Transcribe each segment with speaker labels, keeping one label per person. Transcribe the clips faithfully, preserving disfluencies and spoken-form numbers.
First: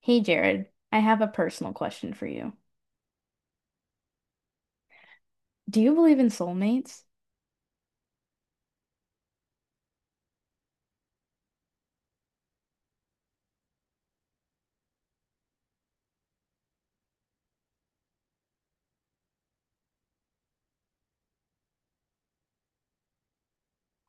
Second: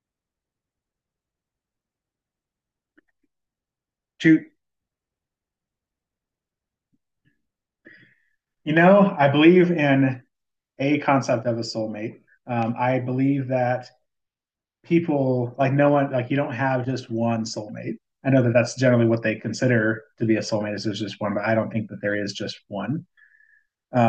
Speaker 1: Hey Jared, I have a personal question for you.
Speaker 2: Shoot,
Speaker 1: Do you believe in soulmates?
Speaker 2: you know, I believe in a concept of a soulmate. Um, I believe that people, like no one, like you don't have just one soulmate. I know that that's generally what they consider to be a soulmate is there's just one, but I don't think that there is just one.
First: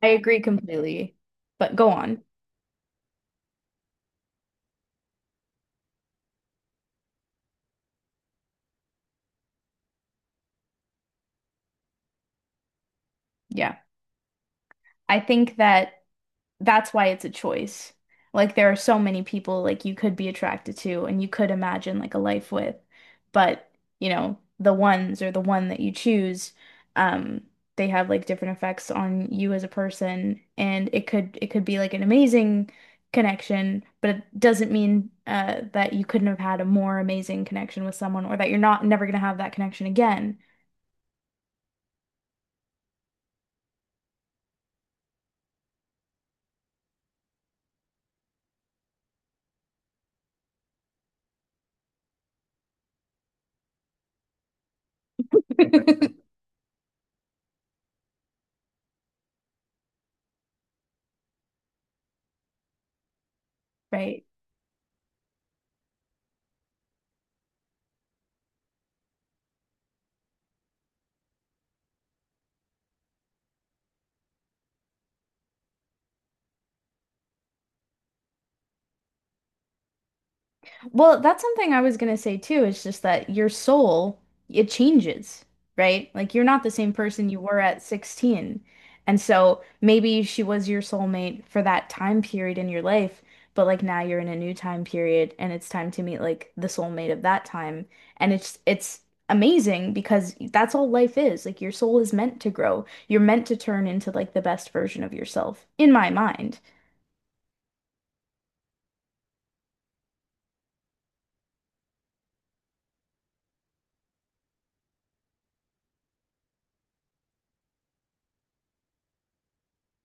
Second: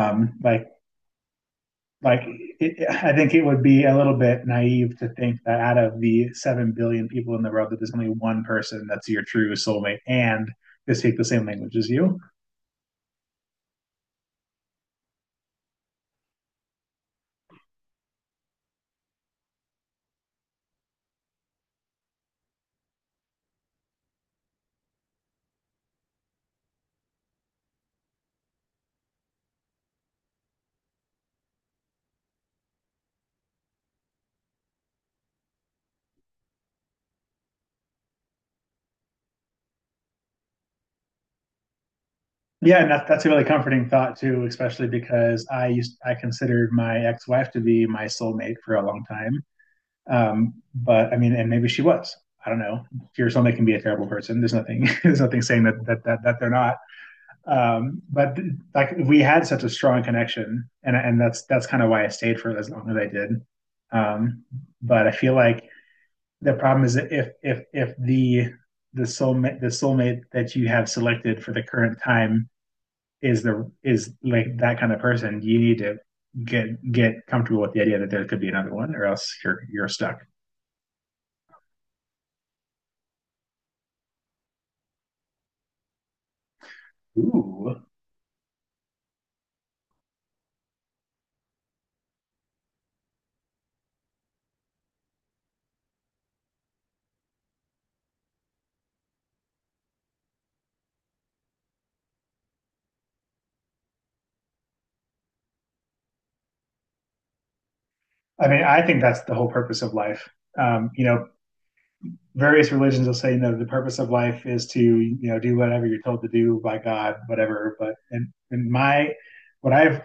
Speaker 1: I agree
Speaker 2: like,
Speaker 1: completely, but go
Speaker 2: like
Speaker 1: on.
Speaker 2: it, I think it would be a little bit naive to think that out of the seven billion people in the world, that there's only one person that's your true soulmate and they speak the same language as you.
Speaker 1: Yeah. I think that that's why it's a choice. Like there are so many people like you could be attracted to and you could imagine like a life with, but you know, the ones or the one that you choose, um, they have like different effects on you as a person and it could it could be like an amazing connection, but it doesn't mean uh that you couldn't have had a more amazing connection with someone or that you're not never gonna have that connection again,
Speaker 2: Yeah, and that, that's a really comforting thought too, especially because I used I considered my ex-wife to be my soulmate for a long time. Um, but I mean, and maybe she was. I don't know. Your soulmate can be a terrible person. There's nothing. There's nothing saying that that that, that they're not. Um, but like we had such a strong connection, and and that's that's kind of why I stayed for as long as I did.
Speaker 1: right?
Speaker 2: Um, but I feel like the problem is that if if if the the soulmate the soulmate that you have selected for the current time is the is like that kind of person, you need to get get comfortable with the idea that there could be another one, or else you're you're stuck.
Speaker 1: Well, that's something I was gonna say too. It's just that your soul, it changes, right? Like you're not the same person you were
Speaker 2: Ooh.
Speaker 1: at sixteen. And so maybe she was your soulmate for that time period in your life, but like now you're in a new time period and it's time to meet like the soulmate of that time. And it's it's amazing because that's all life is. Like your soul is meant to grow. You're meant to turn into like the best version of yourself, in my mind.
Speaker 2: I mean, I think that's the whole purpose of life. Um, you know, various religions will say, you know, the purpose of life is to, you know, do whatever you're told to do by God, whatever. But in, in my, what I've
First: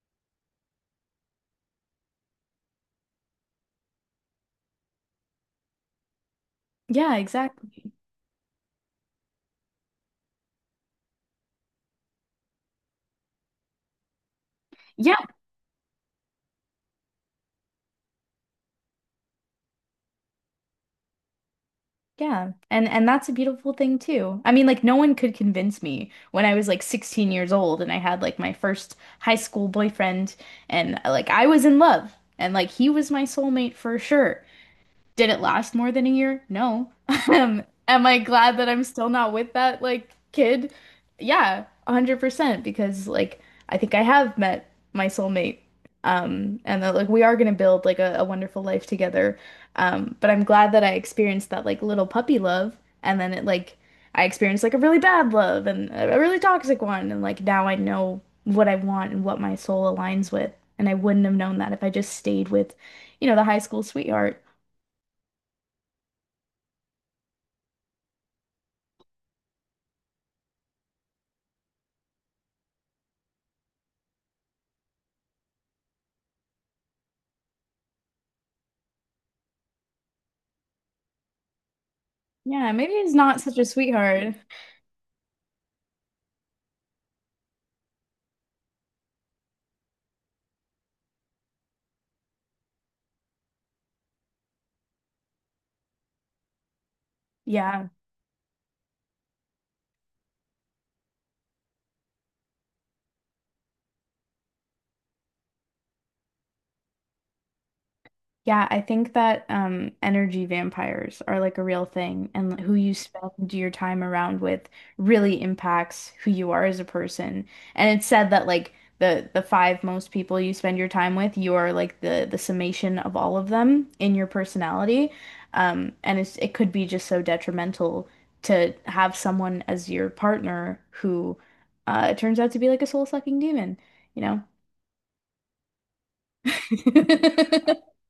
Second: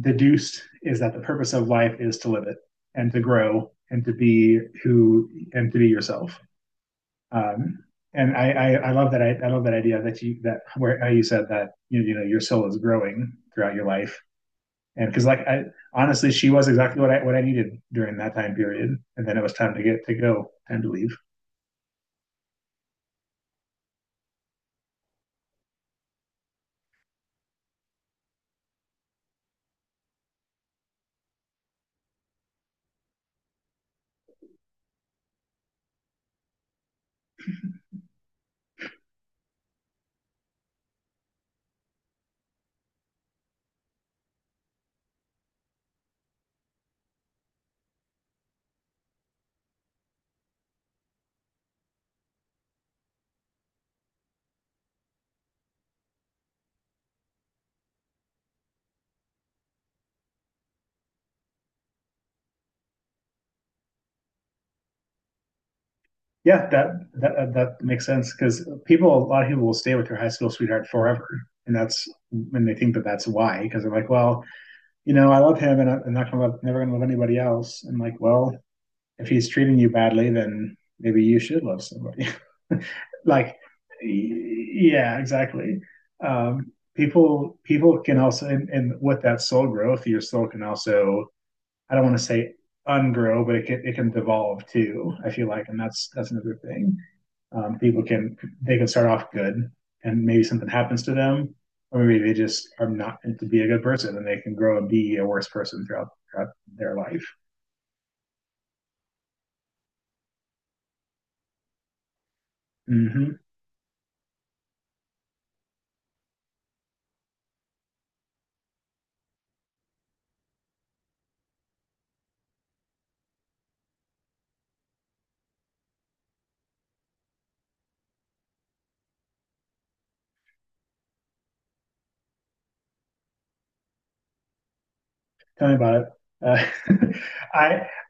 Speaker 2: deduced is that the purpose of life is to live it and to grow and to be who and to be yourself.
Speaker 1: Yeah,
Speaker 2: Um,
Speaker 1: exactly.
Speaker 2: and I, I, I love that I, I love that idea that you that where how you said that you, you know your soul is growing throughout your life and
Speaker 1: Yeah.
Speaker 2: because like I honestly she was exactly what I what I needed during that time period and then it was time to get to go time to leave.
Speaker 1: Yeah. And and that's a beautiful thing too. I mean, like no one could convince me when I was like sixteen years old and I had like my first high school boyfriend and like I was in love and like he was my soulmate for sure. Did it last more than a year? No. Um, am I glad that I'm still not with that like kid? Yeah, one hundred percent because like I think I have met my soulmate. Um, and that like we are gonna build like a, a wonderful life together. Um, but I'm glad that I experienced that like little puppy love and then it like I experienced like a really bad love and a a really toxic one and like now I know what I want and what my soul aligns with. And I wouldn't have known that if I just stayed with, you know, the high school sweetheart.
Speaker 2: Yeah, that that that makes sense because people a lot of people will stay with their high school sweetheart forever, and that's when they think that that's why, because they're like, well, you know, I love him and I'm not gonna love, never gonna love anybody else. And like, well, if he's treating you badly, then maybe you should love somebody.
Speaker 1: Yeah, maybe he's not
Speaker 2: Like,
Speaker 1: such a sweetheart.
Speaker 2: yeah, exactly. Um, people people can also, and, and with that soul growth, your soul can also. I don't want to say ungrow, but it can it can devolve too. I feel like, and that's that's another thing. Um,
Speaker 1: Yeah.
Speaker 2: people can they can start off good, and maybe something happens to them, or maybe they just are not meant to be a good person, and they can grow and be a worse person throughout throughout their life.
Speaker 1: Yeah, I think that um energy vampires are like a real thing and who you
Speaker 2: Mm-hmm.
Speaker 1: spend your time around with really impacts who you are as a person. And it's said that like the the five most people you spend your time with, you are like the the summation of all of them in your personality. Um and it's it could be just so detrimental to have someone as your partner who uh turns out to be like a soul-sucking demon, you know?
Speaker 2: Tell me about it. Uh, I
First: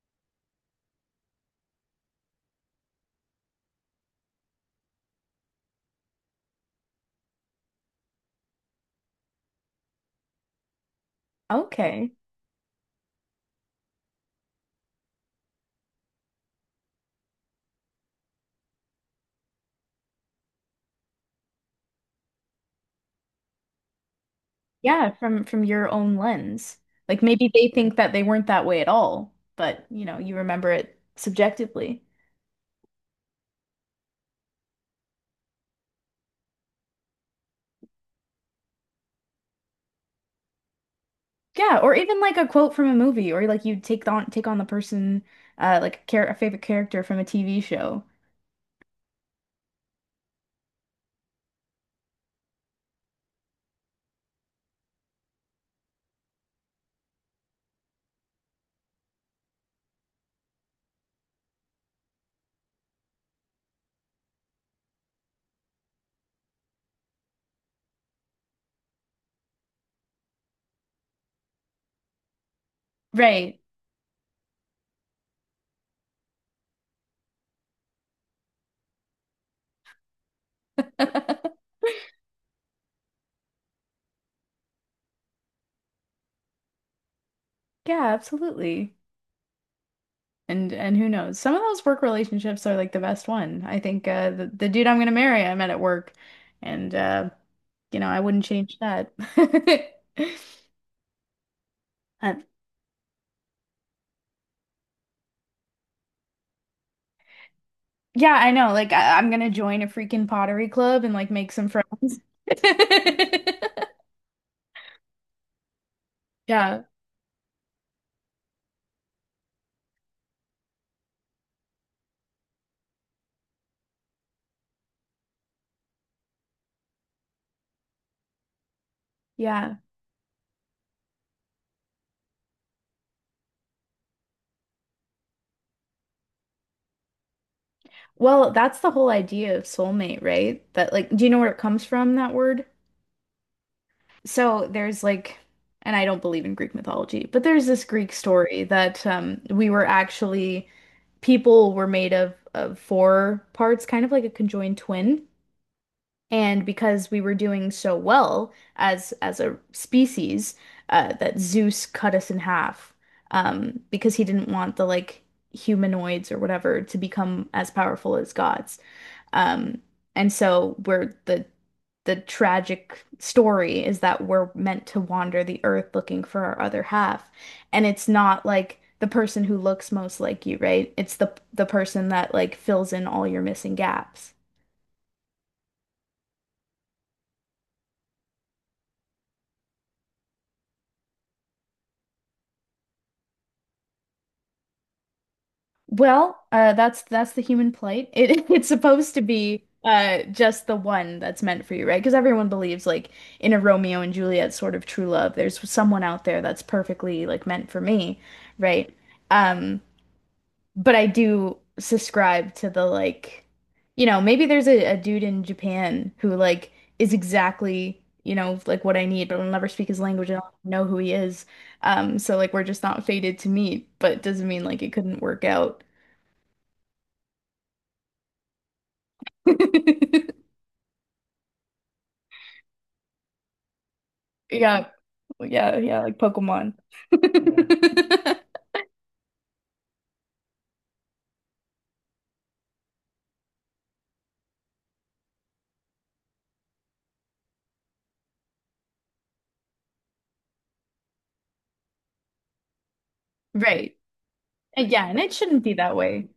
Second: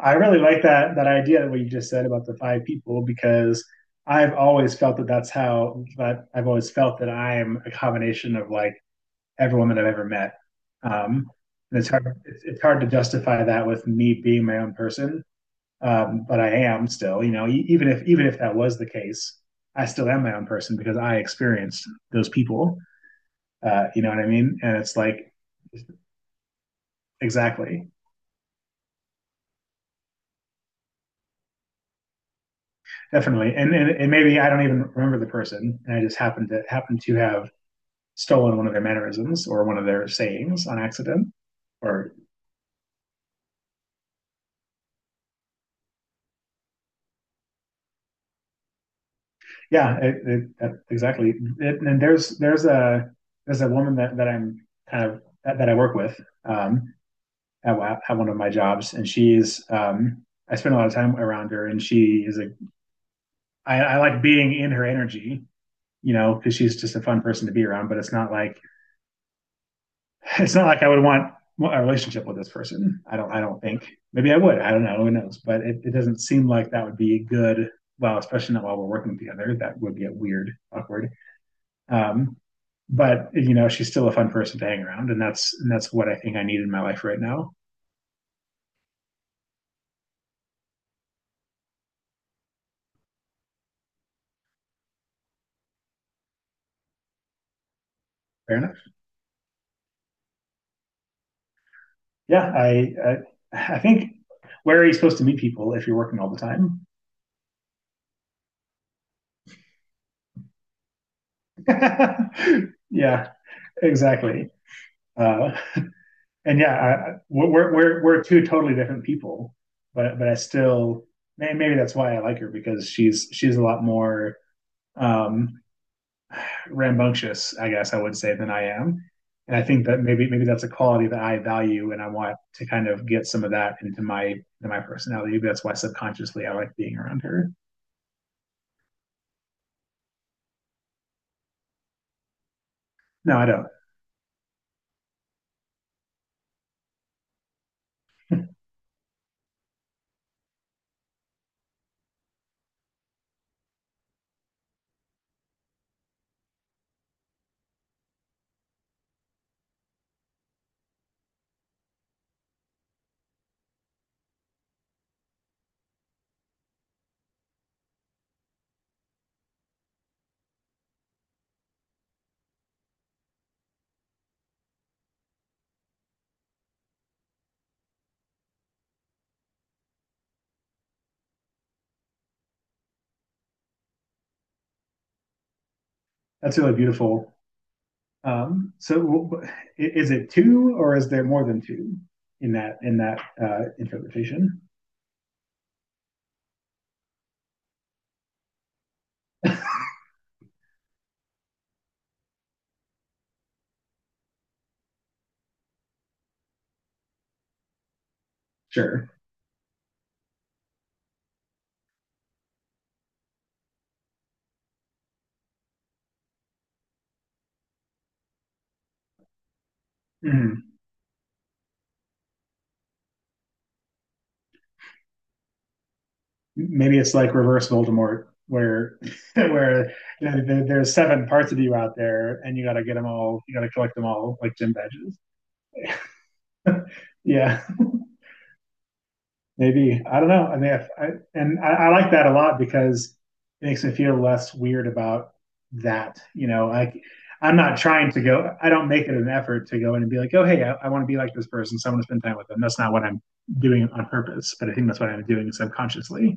Speaker 2: I really like that that idea what you just said about the five people because I've always felt that that's how that I've always felt that I'm a combination of like every woman I've ever met. Um, and it's hard
Speaker 1: Okay.
Speaker 2: it's, it's hard to justify that with me being my own person, um, but I am still. You know, e- even if even if that was the case, I still am my own person because I experienced those people. Uh, you know what I mean? And it's
Speaker 1: Yeah,
Speaker 2: like
Speaker 1: from from your own lens. Like maybe they
Speaker 2: exactly,
Speaker 1: think that they weren't that way at all, but you know, you remember it subjectively.
Speaker 2: definitely. And, and and maybe I don't even remember the person, and I just happened to happen to have stolen one of their mannerisms or one of their sayings on accident.
Speaker 1: Yeah, or
Speaker 2: Or
Speaker 1: even like a quote from a movie, or like you take on take on the person, uh, like a, char a favorite character from a T V show.
Speaker 2: Yeah, it, it, that, exactly. It, and there's there's a there's a woman that, that I'm kind of that, that I work with, um, at, at one of my jobs, and she's um, I spend a lot of time around her, and she is a I, I like being in her energy, you know, because she's just a fun person to be around. But it's not like it's not like I would want a relationship with this person. I don't. I
Speaker 1: Right.
Speaker 2: don't think. Maybe I would. I don't know. Who knows? But it, it doesn't seem like that would be good. Well, especially not while we're working together. That would get weird, awkward. Um, but you know, she's still a fun person to hang around, and that's and that's what I think I need in my life right now.
Speaker 1: Yeah, absolutely. And and who knows? Some of those work relationships are like the best one. I think uh, the the dude I'm gonna marry, I met at work, and uh, you know, I wouldn't
Speaker 2: Fair enough.
Speaker 1: change that. Uh,
Speaker 2: Yeah, I I, I think where are you supposed to meet people if you're working all the time?
Speaker 1: Yeah, I know. Like I I'm gonna join a freaking pottery club and like make some friends.
Speaker 2: Yeah, exactly. Uh, and yeah,
Speaker 1: Yeah.
Speaker 2: I, we're we're we're two totally different people, but but I still, maybe that's why I like her, because she's she's a lot more, um, rambunctious, I guess I would say, than I am. And I
Speaker 1: Yeah.
Speaker 2: think that maybe maybe that's a quality that I value, and I want to kind of get some of that into my into my personality. Maybe that's why subconsciously I like being around her.
Speaker 1: Well, that's the whole idea of soulmate, right? That like, do you know where it comes from, that word?
Speaker 2: No, I don't.
Speaker 1: So there's like, and I don't believe in Greek mythology, but there's this Greek story that um we were actually people were made of of four parts, kind of like a conjoined twin. And because we were doing so well as as a species, uh, that Zeus cut us in half, um, because he didn't want the like humanoids or whatever to become as powerful as gods. Um, and so we're the the tragic story is that we're meant to wander the earth looking for our other half. And it's not like the person who looks most like you, right? It's the the person that like fills in all your missing gaps.
Speaker 2: That's really beautiful. Um, so is it two or is there more than two in that in that uh, interpretation?
Speaker 1: Well, uh, that's that's the human plight. It it's supposed to be uh just the one that's meant for you, right? Because everyone believes like in a Romeo and Juliet sort of true love, there's someone out there that's perfectly like meant for me, right?
Speaker 2: Sure.
Speaker 1: Um, but I do subscribe to the like, you know, maybe there's a, a dude in Japan who like is exactly, you know, like what I need, but I'll never speak his language and I'll
Speaker 2: Mhm.
Speaker 1: know who he is. Um, so like we're just not fated to meet, but it doesn't mean like it couldn't work out.
Speaker 2: Maybe it's like reverse Voldemort, where where you know, there, there's seven parts of you out there, and you got to get them all. You got to collect them all, like gym
Speaker 1: Yeah,
Speaker 2: badges.
Speaker 1: yeah, yeah, like Pokemon.
Speaker 2: Yeah,
Speaker 1: Yeah.
Speaker 2: maybe I don't know. I mean, if I, and I, I like that a lot because it makes me feel less weird about that. You know, like I'm not trying to go. I don't make it an effort to go in and be like, oh, hey, I, I want to be like this person. So I want to spend time with them. That's not what I'm doing
Speaker 1: Right.
Speaker 2: on purpose, but I
Speaker 1: Uh,
Speaker 2: think that's
Speaker 1: Yeah,
Speaker 2: what
Speaker 1: and
Speaker 2: I'm
Speaker 1: it
Speaker 2: doing
Speaker 1: shouldn't be that way.
Speaker 2: subconsciously.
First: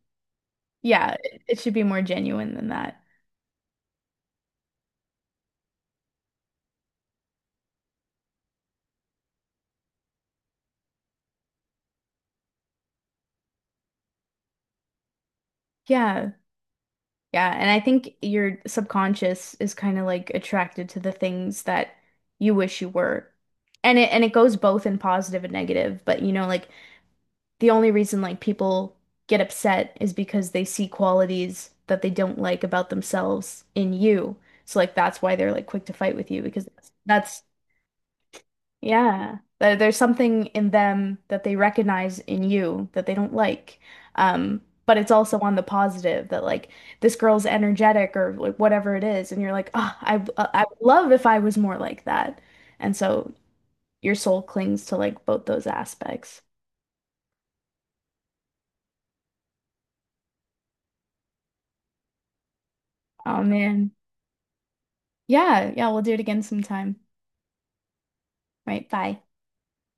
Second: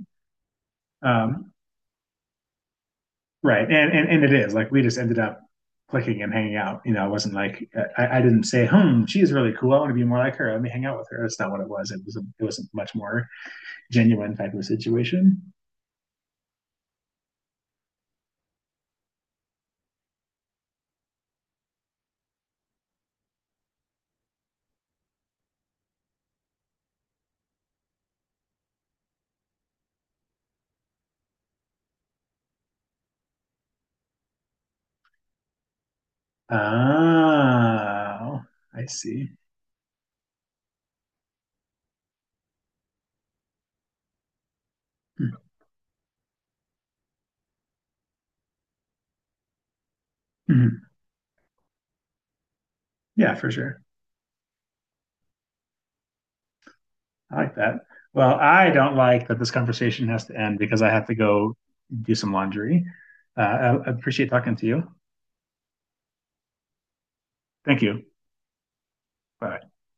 Speaker 1: Yeah, it
Speaker 2: Um,
Speaker 1: it should be more genuine than that.
Speaker 2: Right. And, and and it is like we just ended up clicking and hanging out. You know, I wasn't like I, I didn't say, "Hmm, she's really cool. I want to be more like her. Let me hang out with her." That's not what it was. It was a, it was a much more genuine type of situation.
Speaker 1: Yeah, yeah, and I think your subconscious is kind of like attracted to the things that you wish you were. And it and it goes both in positive and negative, but you know, like the only reason like people get upset is because they see qualities that they don't like about themselves in you. So like that's why they're like quick to fight with you
Speaker 2: Oh,
Speaker 1: because that's, that's
Speaker 2: I see.
Speaker 1: yeah. There- There's something in them that they recognize in you that they don't like. Um, but it's also on the positive that like this girl's energetic or like whatever it is, and you're like, oh, I uh, I would
Speaker 2: Mhm.
Speaker 1: love if I was more like that. And so
Speaker 2: Yeah, for sure.
Speaker 1: your soul clings to like both those aspects.
Speaker 2: I like that. Well, I don't like that this conversation has to end because I have to go do some laundry. Uh,
Speaker 1: Oh
Speaker 2: I I
Speaker 1: man.
Speaker 2: appreciate talking to you.
Speaker 1: Yeah, yeah, we'll do it again sometime.
Speaker 2: Thank you.
Speaker 1: Right, bye.
Speaker 2: Bye.